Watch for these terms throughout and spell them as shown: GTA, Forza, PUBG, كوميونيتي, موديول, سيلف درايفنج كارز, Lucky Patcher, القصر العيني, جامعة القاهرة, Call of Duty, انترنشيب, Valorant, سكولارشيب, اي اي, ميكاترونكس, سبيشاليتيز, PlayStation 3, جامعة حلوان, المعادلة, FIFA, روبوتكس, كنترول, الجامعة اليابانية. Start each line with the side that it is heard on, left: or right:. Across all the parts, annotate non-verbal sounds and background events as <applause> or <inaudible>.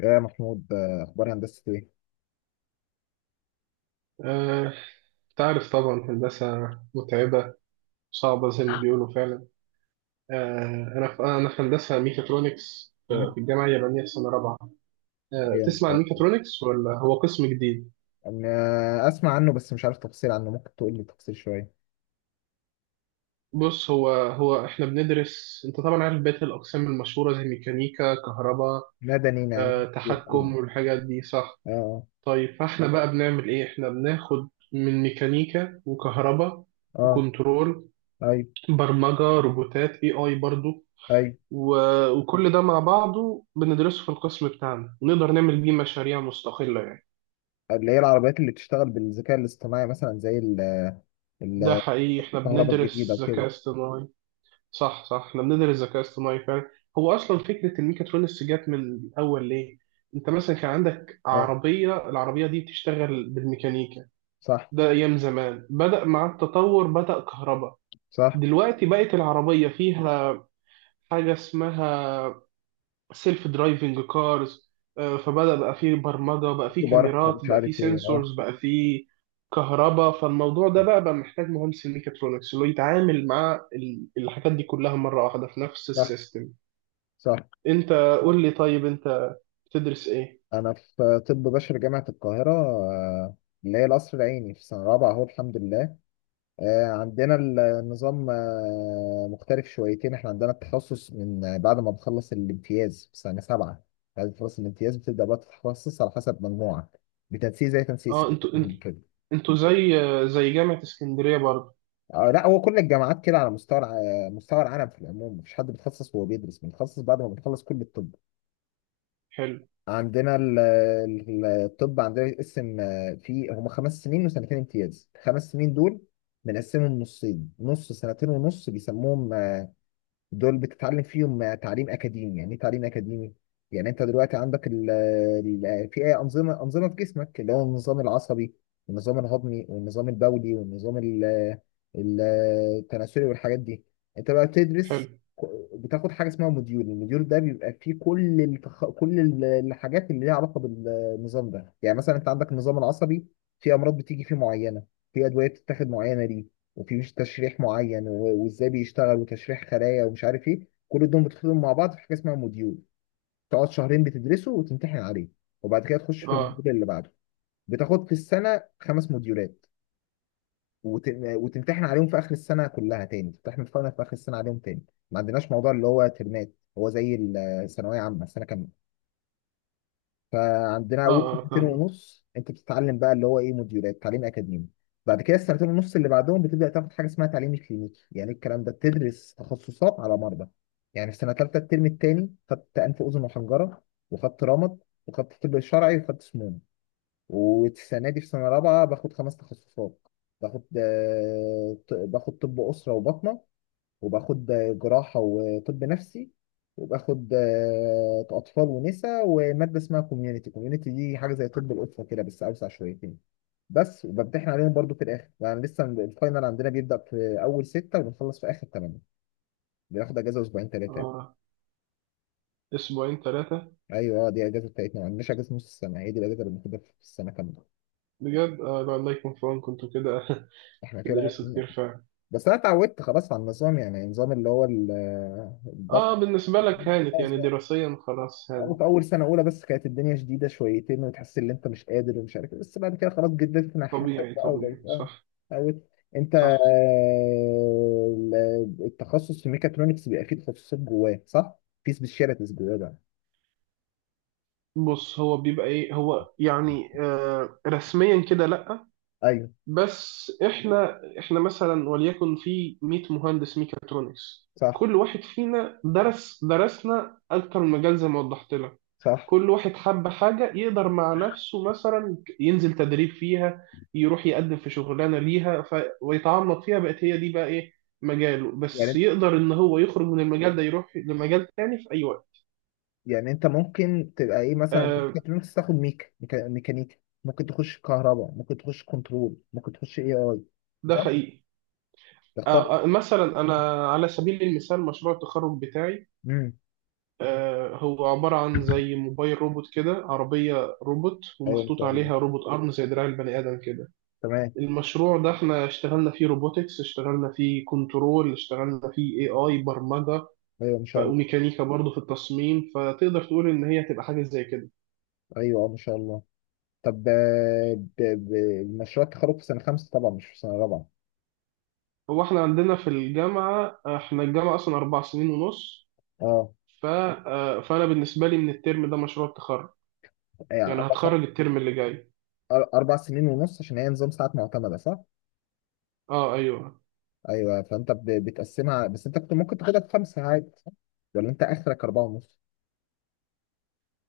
left: يا محمود اخبار هندسه ايه؟
right: آه، تعرف طبعا هندسة متعبة، صعبة زي ما بيقولوا فعلا. أنا في هندسة ميكاترونكس،
left: مم.
right: في الجامعة اليابانية في سنة رابعة.
left: ايوه، ان
right: تسمع
left: شاء
right: عن
left: الله.
right: ميكاترونكس ولا هو قسم جديد؟
left: انا اسمع عنه، بس مش عارف تفاصيل عنه. ممكن تقول لي تفاصيل شويه؟
right: بص، هو إحنا بندرس، أنت طبعا عارف بقية الأقسام المشهورة زي ميكانيكا، كهرباء،
left: مدني يعني إيه الحاجات دي؟
right: تحكم والحاجات دي، صح؟
left: اه،
right: طيب، فإحنا بقى بنعمل إيه؟ إحنا بناخد من ميكانيكا وكهرباء
left: اه،
right: وكنترول،
left: اه، ايوه،
right: برمجة روبوتات، اي اي برضو.
left: ايوه.
right: وكل ده مع بعضه بندرسه في القسم بتاعنا، ونقدر نعمل بيه مشاريع مستقلة يعني.
left: اللي هي العربيات اللي بتشتغل بالذكاء الاصطناعي مثلا زي
right: ده حقيقي، احنا والله
left: الكهرباء الجديده
right: بندرس
left: وكده.
right: ذكاء اصطناعي. صح صح، احنا بندرس ذكاء اصطناعي فعلا. هو اصلا فكرة الميكاترونكس جت من الاول ليه؟ انت مثلا كان عندك
left: اه،
right: عربية، العربية دي بتشتغل بالميكانيكا،
left: صح،
right: ده ايام زمان. بدأ مع التطور، بدأ كهرباء.
left: صح.
right: دلوقتي بقت العربية فيها حاجة اسمها سيلف درايفنج كارز، فبدأ بقى فيه برمجة، بقى فيه
left: وبرق
right: كاميرات،
left: ومش
right: بقى فيه
left: عارف ايه، اه.
right: سنسورز، بقى فيه كهرباء. فالموضوع ده بقى محتاج مهندس الميكاترونكس اللي هو يتعامل مع الحاجات دي كلها مرة واحدة في نفس
left: صح،
right: السيستم.
left: صح.
right: انت، قول لي طيب، انت بتدرس ايه؟
left: انا في طب بشري جامعه القاهره، اللي هي القصر العيني في سنه رابعه اهو، الحمد لله. عندنا النظام مختلف شويتين. احنا عندنا التخصص من بعد ما بنخلص الامتياز في سنة 7. بعد ما تخلص الامتياز بتبدأ بقى تتخصص على حسب مجموعك، بتنسيق زي تنسيق
right: اه، انتوا،
left: كده.
right: انتوا زي جامعة اسكندرية برضه؟
left: آه لا، هو كل الجامعات كده على مستوى مستوى العالم في العموم. مفيش حد بيتخصص وهو بيدرس، بنتخصص بعد ما بنخلص كل الطب.
right: حلو،
left: عندنا الطب عندنا يتقسم، في هما 5 سنين وسنتين امتياز. الخمس سنين دول بنقسمهم نصين، نص سنتين ونص بيسموهم دول بتتعلم فيهم تعليم اكاديمي. يعني ايه تعليم اكاديمي؟ يعني انت دلوقتي عندك ال في انظمه انظمه في جسمك، اللي هو النظام العصبي والنظام الهضمي والنظام البولي والنظام ال- التناسلي والحاجات دي. انت بقى
right: حلو.
left: بتدرس، بتاخد حاجه اسمها موديول. الموديول ده بيبقى فيه كل الحاجات اللي ليها علاقه بالنظام ده. يعني مثلا انت عندك النظام العصبي، في امراض بتيجي فيه معينه، في ادويه بتتاخد معينه ليه، وفي مش تشريح معين وازاي بيشتغل وتشريح خلايا ومش عارف ايه. كل دول بتدخلهم مع بعض في حاجه اسمها موديول. تقعد شهرين بتدرسه وتمتحن عليه، وبعد كده تخش في
right: اه،
left: الموديول اللي بعده. بتاخد في السنه خمس موديولات وت- وتمتحن عليهم في اخر السنه كلها. تاني تمتحن الفاينل في اخر السنه عليهم تاني. ما عندناش موضوع اللي هو ترمات، هو زي الثانويه عامه السنه كامله. فعندنا
right: اه،
left: اول
right: اه،
left: سنتين
right: فاهم.
left: ونص انت بتتعلم بقى اللي هو ايه، موديولات تعليم اكاديمي. بعد كده السنتين ونص اللي بعدهم بتبدا تاخد حاجه اسمها تعليم كلينيكي، يعني الكلام ده بتدرس تخصصات على مرضى. يعني في سنه ثالثه الترم الثاني خدت انف اذن وحنجره، وخدت رمد، وخدت طب شرعي، وخدت سموم. والسنه دي في سنه رابعه باخد خمس تخصصات. باخد طب اسره وبطنه، وباخد جراحة وطب نفسي، وباخد أطفال ونساء ومادة اسمها كوميونيتي. كوميونيتي دي حاجة زي طب الأسرة كده بس أوسع شويتين. بس وبمتحن عليهم برضو في الآخر. يعني لسه الفاينل عندنا بيبدأ في أول ستة وبنخلص في آخر تمانية. بناخد أجازة أسبوعين تلاتة يعني.
right: اه، اسبوعين ثلاثة.
left: أيوه، دي الأجازة بتاعتنا. ما عندناش أجازة نص السنة، هي دي الأجازة اللي بناخدها في السنة كاملة.
right: بجد؟ آه لا، الله يكون في عونكم انتوا كده <laughs>
left: إحنا كده.
right: تدرسوا كتير فعلا.
left: بس أنا اتعودت خلاص على النظام. يعني النظام اللي هو
right: اه، بالنسبة لك هانت يعني،
left: الضغط.
right: دراسيا خلاص
left: أو
right: هانت.
left: في أول سنة أولى بس كانت الدنيا شديدة شويتين وتحس إن أنت مش قادر ومش عارف إيه، بس بعد كده خلاص جددت ناحيتك
right: طبيعي
left: بقى
right: طبيعي،
left: وبقيت أه،
right: صح.
left: اتعودت. أنت،
right: صح.
left: التخصص في ميكاترونكس بيبقى فيه تخصصات جواه صح؟ في سبيشاليتيز جواه بقى.
right: بص، هو بيبقى ايه، هو يعني آه رسميا كده لا.
left: أيوه،
right: بس احنا مثلا وليكن في 100 مهندس ميكاترونكس،
left: صح،
right: كل واحد فينا درسنا اكتر من مجال زي ما وضحت لك.
left: صح.
right: كل واحد حب حاجة يقدر مع نفسه مثلا ينزل تدريب فيها، يروح يقدم في شغلانة ليها، ف... ويتعمق فيها، بقت هي دي بقى إيه مجاله. بس
left: يعني
right: يقدر إن هو يخرج من المجال ده، يروح لمجال تاني في أي وقت.
left: يعني أنت ممكن تبقى إيه مثلا في
right: آه،
left: ميكاترونكس تاخد ميكانيكا، ممكن تخش كهرباء، ممكن تخش كنترول، ممكن تخش اي اي،
right: ده
left: صح؟
right: حقيقي.
left: تختار.
right: مثلا أنا على سبيل المثال مشروع التخرج بتاعي،
left: امم
right: هو عبارة عن زي موبايل روبوت كده، عربية روبوت
left: ايوه، ان
right: ومحطوط
left: شاء الله.
right: عليها روبوت أرم زي دراع البني آدم كده.
left: تمام.
right: المشروع ده احنا اشتغلنا فيه روبوتكس، اشتغلنا فيه كنترول، اشتغلنا فيه اي اي برمجة
left: ايوه، ان شاء الله.
right: وميكانيكا برضه في التصميم. فتقدر تقول ان هي هتبقى حاجة زي كده.
left: ايوه، ما شاء الله. طب، مشروع التخرج في سنه خمسه طبعا مش في سنه رابعه.
right: هو احنا عندنا في الجامعة، احنا الجامعة اصلا اربع سنين ونص.
left: اه.
right: ف... فانا بالنسبة لي من الترم ده مشروع التخرج،
left: يعني
right: يعني هتخرج الترم اللي جاي.
left: 4 سنين ونص عشان هي نظام ساعات معتمده صح؟
right: اه ايوه.
left: ايوه، فانت بتقسمها، بس انت كنت ممكن تاخدها في خمسه عادي صح؟ ولا انت اخرك اربعه ونص؟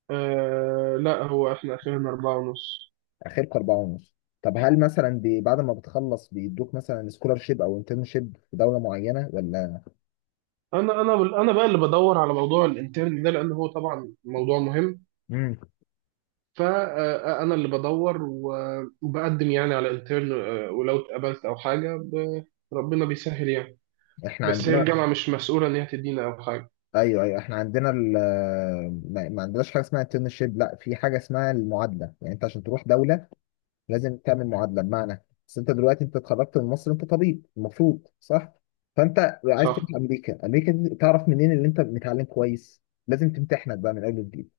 right: آه لا، هو احنا اخرنا اربعة ونص.
left: اخرك اربعه ونص. طب هل مثلا بعد ما بتخلص بيدوك مثلا سكولارشيب او انترنشيب في دوله معينه ولا؟
right: انا انا انا بقى اللي بدور على موضوع الانترن ده، لان هو طبعا موضوع مهم.
left: امم
right: فأنا اللي بدور وبقدم يعني على انترن، ولو اتقبلت أو حاجة ربنا بيسهل يعني.
left: احنا
right: بس هي
left: عندنا،
right: الجامعة مش مسؤولة إن هي تدينا أو حاجة،
left: ايوه، ايوه، احنا عندنا. ما عندناش حاجه اسمها انترنشيب. لا، في حاجه اسمها المعادله. يعني انت عشان تروح دوله لازم تعمل معادله. بمعنى، بس انت دلوقتي انت اتخرجت من مصر، انت طبيب المفروض صح. فانت عايز تروح
right: صح؟
left: امريكا. امريكا دي تعرف منين اللي انت متعلم كويس؟ لازم تمتحنك بقى من اول وجديد.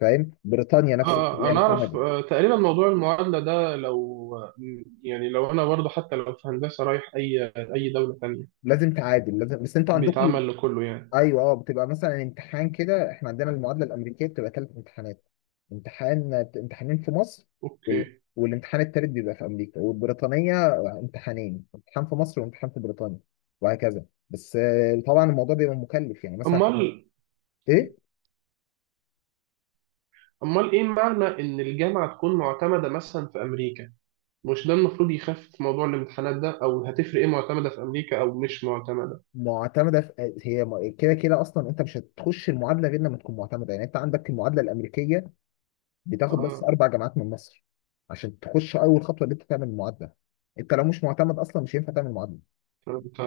left: فاهم. بريطانيا نفس الكلام،
right: أنا أعرف
left: كندا
right: تقريبا موضوع المعادلة ده، لو يعني لو أنا برضه حتى لو في هندسة رايح أي أي دولة تانية،
left: لازم تعادل، لازم. بس انتوا عندكم
right: بيتعمل لكله يعني.
left: ايوه، اه بتبقى مثلا امتحان كده. احنا عندنا المعادله الامريكيه بتبقى ثلاث امتحانات. امتحان، امتحانين في مصر وال...
right: أوكي.
left: والامتحان التالت بيبقى في امريكا. والبريطانيه امتحانين، امتحان في مصر وامتحان في بريطانيا. وهكذا. بس طبعا الموضوع بيبقى مكلف. يعني مثلا
right: أمال،
left: ايه
right: أمال إيه معنى إن الجامعة تكون معتمدة مثلا في أمريكا؟ مش ده المفروض يخفف موضوع الامتحانات ده؟ أو هتفرق إيه معتمدة في أمريكا أو مش معتمدة؟
left: معتمده في... آه، هي م- كده كده اصلا انت مش هتخش المعادله غير لما تكون معتمده. يعني انت عندك المعادله الامريكيه بتاخد بس
right: اه،
left: اربع جامعات من مصر عشان تخش اول خطوه، اللي انت تعمل المعادله. انت لو مش معتمد اصلا مش هينفع تعمل معادله.
right: فهمت.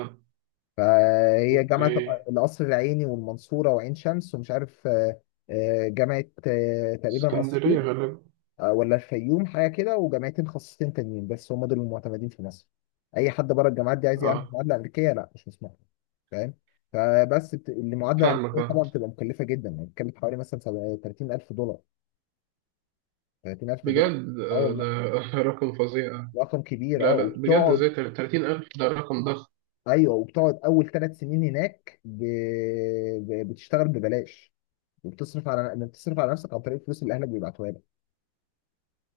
left: فهي
right: اوكي.
left: جامعة القصر العيني والمنصورة وعين شمس ومش عارف، جامعة، تقريبا
right: اسكندرية
left: أسيوط،
right: غالبا.
left: ولا الفيوم حاجة كده، وجامعتين خاصتين تانيين. بس هم دول المعتمدين في مصر. أي حد بره الجامعات دي عايز يعمل
right: اه،
left: معادلة أمريكية، لا، مش مسموح له. فاهم. المعادلة
right: فاهمك.
left: الأمريكية
right: اه،
left: طبعا بتبقى مكلفة جدا. يعني بتتكلم في حوالي مثلا 30000 دولار، 30000 دولار.
right: بجد؟
left: اه والله،
right: ده <laughs> رقم فظيع.
left: رقم كبير، اه.
right: لا لا، بجد،
left: وبتقعد
right: ازاي 30,000؟ ده رقم ضخم.
left: ايوه، وبتقعد اول 3 سنين هناك بتشتغل ببلاش. وبتصرف على انك تصرف على نفسك عن طريق الفلوس اللي اهلك بيبعتوها لك.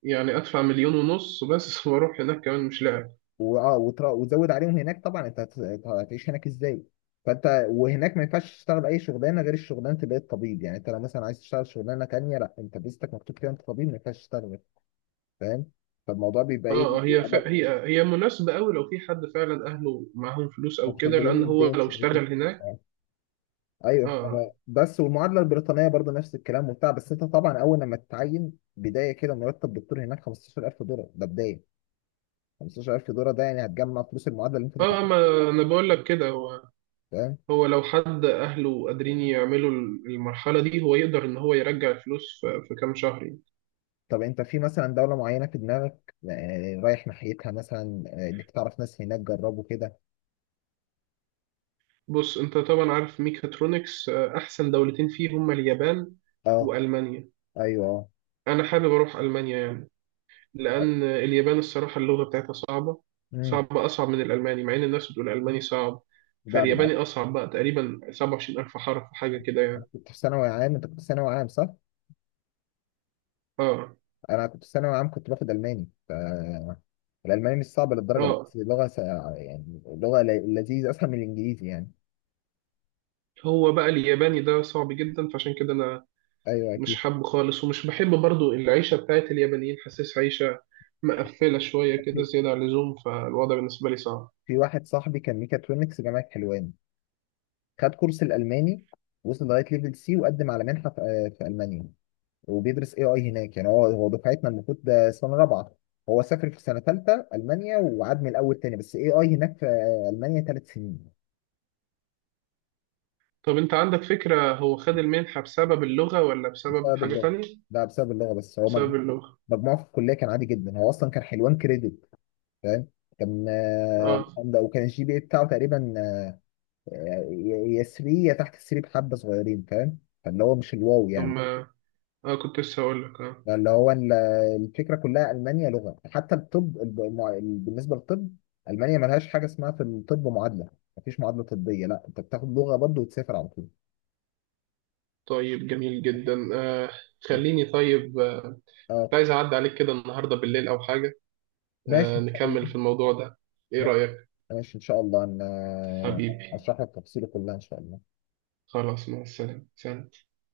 right: يعني أدفع مليون ونص بس <laughs> وأروح هناك كمان، مش لاعب.
left: واه، وتزود عليهم هناك. طبعا انت هتعيش هناك ازاي. فانت، وهناك ما ينفعش تشتغل اي شغلانه غير الشغلانه اللي هي الطبيب. يعني انت لو مثلا عايز تشتغل شغلانه تانيه لا، انت فيزتك مكتوب كده انت طبيب، ما ينفعش تشتغل فاهم. فالموضوع بيبقى ايه؟
right: اه، هي ف...
left: بيبقى
right: هي هي مناسبة أوي لو في حد فعلا أهله معاهم فلوس أو كده،
left: مقتدرين
right: لأن هو
left: ماديا
right: لو
left: شويتين.
right: اشتغل هناك.
left: ايوه،
right: اه.
left: بس والمعادله البريطانيه برضه نفس الكلام وبتاع. بس انت طبعا اول لما تتعين بدايه كده مرتب دكتور هناك 15000 دولار، ده بدايه. 15000 دولار ده يعني هتجمع فلوس المعادله اللي انت
right: اه،
left: دفعتها.
right: ما أنا بقول لك كده. هو
left: فاهم؟
right: هو لو حد أهله قادرين يعملوا المرحلة دي، هو يقدر إن هو يرجع الفلوس في كام شهر.
left: طب انت في مثلا دولة معينة في دماغك، رايح ناحيتها مثلا، انك تعرف ناس هناك جربوا كده.
right: بص، انت طبعا عارف ميكاترونكس، احسن دولتين فيه هما اليابان
left: اه،
right: والمانيا.
left: ايوه، اه.
right: انا حابب اروح المانيا يعني، لان اليابان الصراحه اللغه بتاعتها صعبه
left: امم
right: صعبه اصعب من الالماني، مع ان الناس بتقول الالماني صعب.
left: لا
right: فالياباني
left: بالعكس.
right: اصعب بقى تقريبا 27,000 حرف حاجه كده
left: انا
right: يعني.
left: كنت في ثانوي عام. انت كنت في ثانوي عام صح؟
right: اه.
left: انا كنت في ثانوي عام كنت باخد الماني الالماني مش صعب للدرجة،
right: اه.
left: بس لغة يعني لغة لذيذة، اسهل من الانجليزي يعني.
right: هو بقى الياباني ده صعب جدا، فعشان كده انا
left: ايوه،
right: مش
left: اكيد.
right: حابه خالص، ومش بحب برضو العيشه بتاعت اليابانيين. حاسس عيشه مقفله شويه كده
left: في
right: زياده عن اللزوم، فالوضع بالنسبه لي صعب.
left: في واحد صاحبي كان ميكاترونكس جامعة حلوان، خد كورس الالماني، وصل لغاية ليفل سي وقدم على منحة في المانيا. وبيدرس اي اي هناك. يعني هو دفعتنا المفروض ده سنه رابعه، هو سافر في سنه ثالثه المانيا وعاد من الاول تاني، بس اي اي هناك في المانيا 3 سنين.
right: طب انت عندك فكرة، هو خد المنحة بسبب اللغة ولا بسبب
left: بسبب
right: حاجة
left: اللغه،
right: تانية؟
left: ده بسبب اللغه. بس هو
right: بسبب
left: مجموع،
right: اللغة.
left: مجموعه في الكليه كان عادي جدا. هو اصلا كان حلوان كريدت، فاهم. كان،
right: اه.
left: ده، وكان الجي بي اي بتاعه تقريبا، آه، يا 3 يا تحت 3، بحبه صغيرين، فاهم. فاللي هو مش الواو
right: طب،
left: يعني.
right: ما اه، كنت لسه هقول لك. اه.
left: يعني اللي هو الفكره كلها، المانيا لغه. حتى الطب، بالنسبه للطب المانيا ملهاش حاجه اسمها في الطب معادله. مفيش معادله طبيه، لا، انت بتاخد لغه برضه وتسافر على طول.
right: طيب جميل جدا. خليني طيب، كنت
left: اه،
right: عايز اعدي عليك كده النهاردة بالليل او حاجة،
left: ماشي ان شاء الله.
right: نكمل في الموضوع ده. ايه رأيك؟
left: ماشي ان شاء الله، انا
right: حبيبي.
left: اشرح لك تفصيله كلها ان شاء الله.
right: خلاص، مع السلامة، سلام.